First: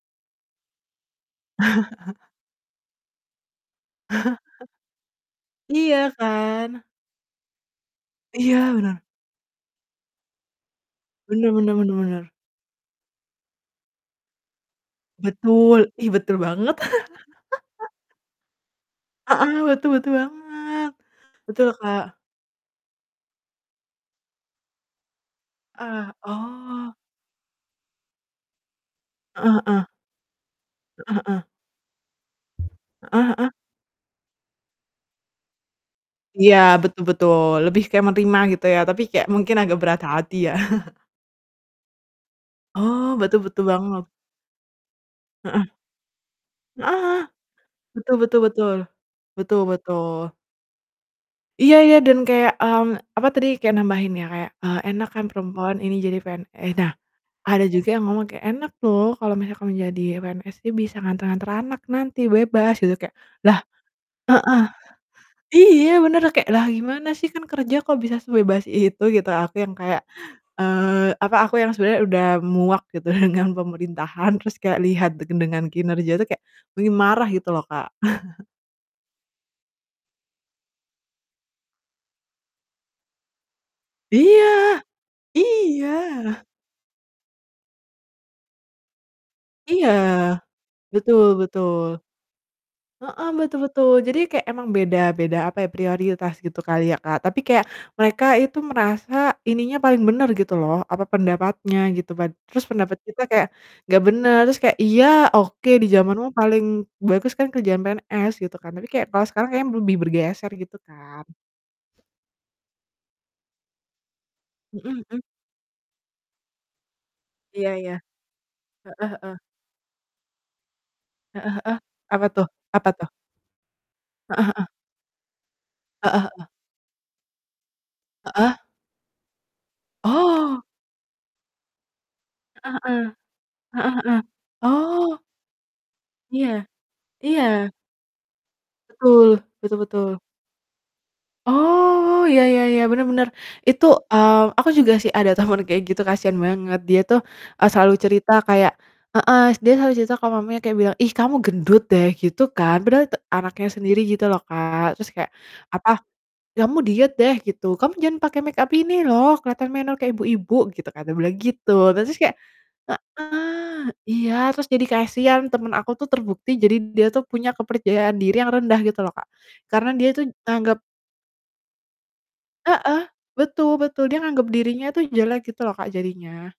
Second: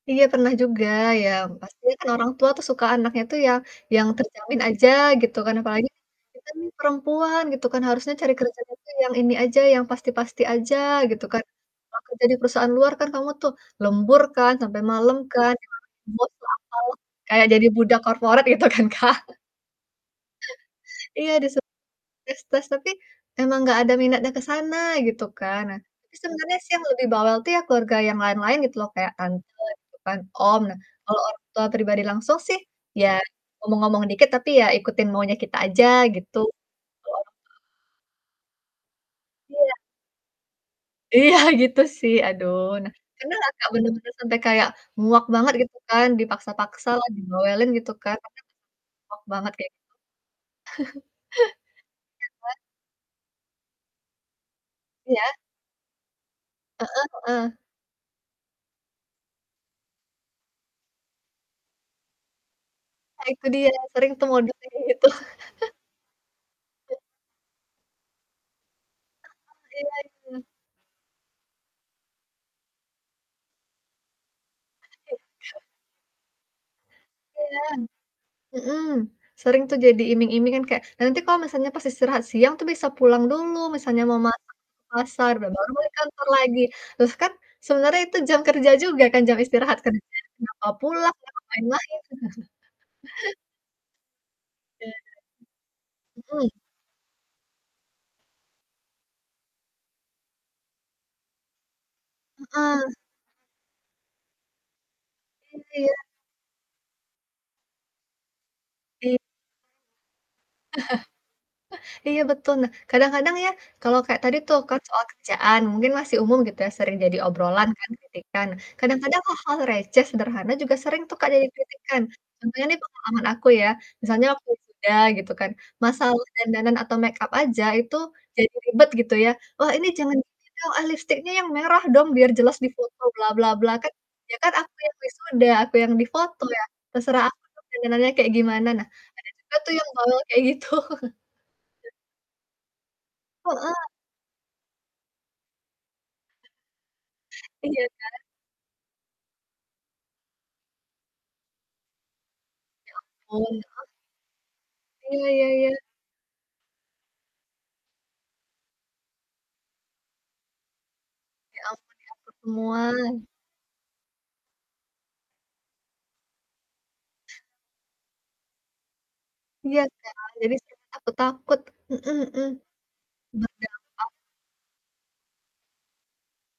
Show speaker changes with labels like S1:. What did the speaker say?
S1: Iya pernah juga ya pasti kan orang tua tuh suka anaknya itu yang yang terjamin aja gitu kan apalagi,
S2: Iya
S1: kita nih
S2: kan?
S1: perempuan gitu kan harusnya cari kerjaan
S2: Iya
S1: itu
S2: bener.
S1: yang ini aja, yang pasti-pasti aja gitu kan,
S2: Bener bener bener
S1: kalau kerja
S2: bener.
S1: di perusahaan luar kan kamu tuh lembur kan sampe malem kan, sampai malam
S2: Betul, ih,
S1: lembur
S2: betul
S1: lah,
S2: banget.
S1: apalah, kayak jadi budak corporate gitu kan, Kak.
S2: Heeh, betul betul banget,
S1: Iya di seb
S2: betul, Kak.
S1: tes-tes tapi, emang gak ada minatnya ke sana gitu kan, nah,
S2: Ah,
S1: sebenarnya sih yang
S2: oh.
S1: lebih bawel tuh ya keluarga yang lain-lain gitu loh, kayak
S2: Heeh
S1: tante
S2: heeh.
S1: gitu kan, om. Nah
S2: Heeh
S1: kalau orang
S2: heeh.
S1: tua pribadi langsung sih ya
S2: Heeh heeh.
S1: ngomong-ngomong dikit tapi ya ikutin maunya kita aja gitu.
S2: Iya betul betul,
S1: [unintelligible]
S2: lebih kayak menerima gitu ya, tapi kayak mungkin
S1: Iya.
S2: agak berat hati ya.
S1: Iya gitu sih aduh, nah
S2: Oh betul
S1: beneran
S2: betul
S1: Kak
S2: banget.
S1: benar-benar sampai kayak muak banget
S2: Heeh.
S1: gitu kan, dipaksa-paksa lah,
S2: Heeh,
S1: dibawelin gitu
S2: betul
S1: kan tapi
S2: betul betul,
S1: [unintelligible] muak banget,
S2: betul
S1: kayak gitu.
S2: betul. Iya iya dan kayak,
S1: [unintelligible]
S2: mmm, apa tadi, kayak nambahin ya, kayak, eee,"Enak kan
S1: Iya.
S2: perempuan ini jadi PNS." Nah,
S1: Heeh heeh.
S2: ada juga yang ngomong kayak, "Enak loh kalau misalkan menjadi PNS nih, bisa nganter-nganter anak nanti, bebas gitu," kayak,
S1: Ah, itu
S2: lah
S1: dia, sering tuh mode
S2: heeh,
S1: kayak gitu.
S2: iya bener, lah kayak lah
S1: E
S2: gimana sih kan kerja kok bisa sebebas itu gitu,
S1: Ah
S2: aku yang
S1: iya
S2: kayak,
S1: itu.
S2: eee, apa aku yang sebenernya udah muak gitu dengan pemerintahan, terus kayak
S1: Oh
S2: lihat
S1: gitu.
S2: dengan kinerja tuh kayak, pengin marah
S1: Iya,
S2: gitu loh Kak.
S1: mhm, sering tuh jadi iming-iming kan kayak, "Nanti kalau misalnya pas istirahat siang tuh bisa pulang dulu, misalnya mau masak, ke
S2: Iya!
S1: pasar, ba baru balik ke kantor
S2: iya.
S1: lagi," terus kan, sebenarnya itu jam kerja juga kan, jam istirahat
S2: Iya,
S1: kerja, kenapa pulang
S2: betul
S1: ngapain
S2: betul,
S1: lagi tuh.
S2: heeh, betul betul, jadi kayak emang
S1: Iya,
S2: beda beda apa ya prioritas
S1: mhm.
S2: gitu kali ya Kak, tapi kayak mereka itu merasa ininya paling bener gitu loh, apa, pendapatnya gitu pad terus
S1: Mhm.
S2: pendapat kita kayak, gak bener terus kayak, iya,
S1: Iya
S2: oke, di
S1: iya.
S2: zamanmu paling bagus kan kerjaan PNS gitu kan, tapi kayak
S1: Iya.
S2: kalau sekarang kayaknya lebih bergeser gitu kan.
S1: Iya betul, nah, kadang-kadang ya kalau kayak tadi tuh, kan
S2: Mhm
S1: soal
S2: mhm.
S1: kerjaan, mungkin masih umum gitu ya sering jadi obrolan
S2: Iya
S1: kan,
S2: iya,
S1: kritikan,
S2: heeh
S1: kadang-kadang
S2: heeh.
S1: hal-hal receh sederhana juga sering tuh Kak jadi
S2: Heeh heeh,
S1: kritikan.
S2: apa tuh
S1: Contohnya nih
S2: apa tuh?
S1: pengalaman aku ya, misalnya
S2: Heeh
S1: waktu
S2: heeh.
S1: wisuda gitu kan.
S2: Heeh
S1: Masalah
S2: heeh.
S1: dandanan atau make up aja itu jadi
S2: Heeh.
S1: ribet gitu ya, "Wah ini jangan gini
S2: Oh.
S1: dong, ah, lipstiknya yang merah dong biar jelas di
S2: Heeh
S1: foto,
S2: heeh,
S1: bla bla bla." Kan,
S2: heeh heeh,
S1: ya kan aku yang
S2: oh.
S1: wisuda, aku yang difoto ya,
S2: Iya,
S1: terserah aku dong
S2: iya.
S1: dandanannya kayak gimana. Nah
S2: Betul,
S1: ada juga tuh
S2: betul
S1: yang bawel
S2: betul.
S1: kayak gitu.
S2: Oh, iya iya iya, bener bener,
S1: Heeh.
S2: itu mmm, aku juga sih ada temen kayak gitu kasian banget dia tuh, eee,
S1: Iya
S2: selalu
S1: kan.
S2: cerita kayak heeh, dia selalu cerita ke mamanya kayak bilang, "Ih, kamu gendut deh," gitu kan
S1: Ya
S2: padahal te
S1: ampun,
S2: anaknya
S1: terus?
S2: sendiri gitu loh Kak, terus
S1: Iya
S2: kayak
S1: iya iya.
S2: apa, "Kamu diet deh," gitu. "Kamu jangan pakai make up ini loh keliatan menor kayak ibu-ibu," gitu kan, dia bilang
S1: Ya
S2: gitu.
S1: ampun
S2: Nah terus tuh
S1: ya,
S2: kayak
S1: semua.
S2: heeh, iya terus jadi kasian, temen aku tuh terbukti jadi dia tuh punya kepercayaan diri yang rendah gitu loh Kak,
S1: Iya
S2: karena dia tuh
S1: kan jadi [unintelligible]
S2: anggap
S1: takut-takut, mhm
S2: Heeh,
S1: mhm.
S2: betul betul,
S1: [unintelligible]
S2: dia nganggep dirinya itu jelek gitu loh Kak jadinya.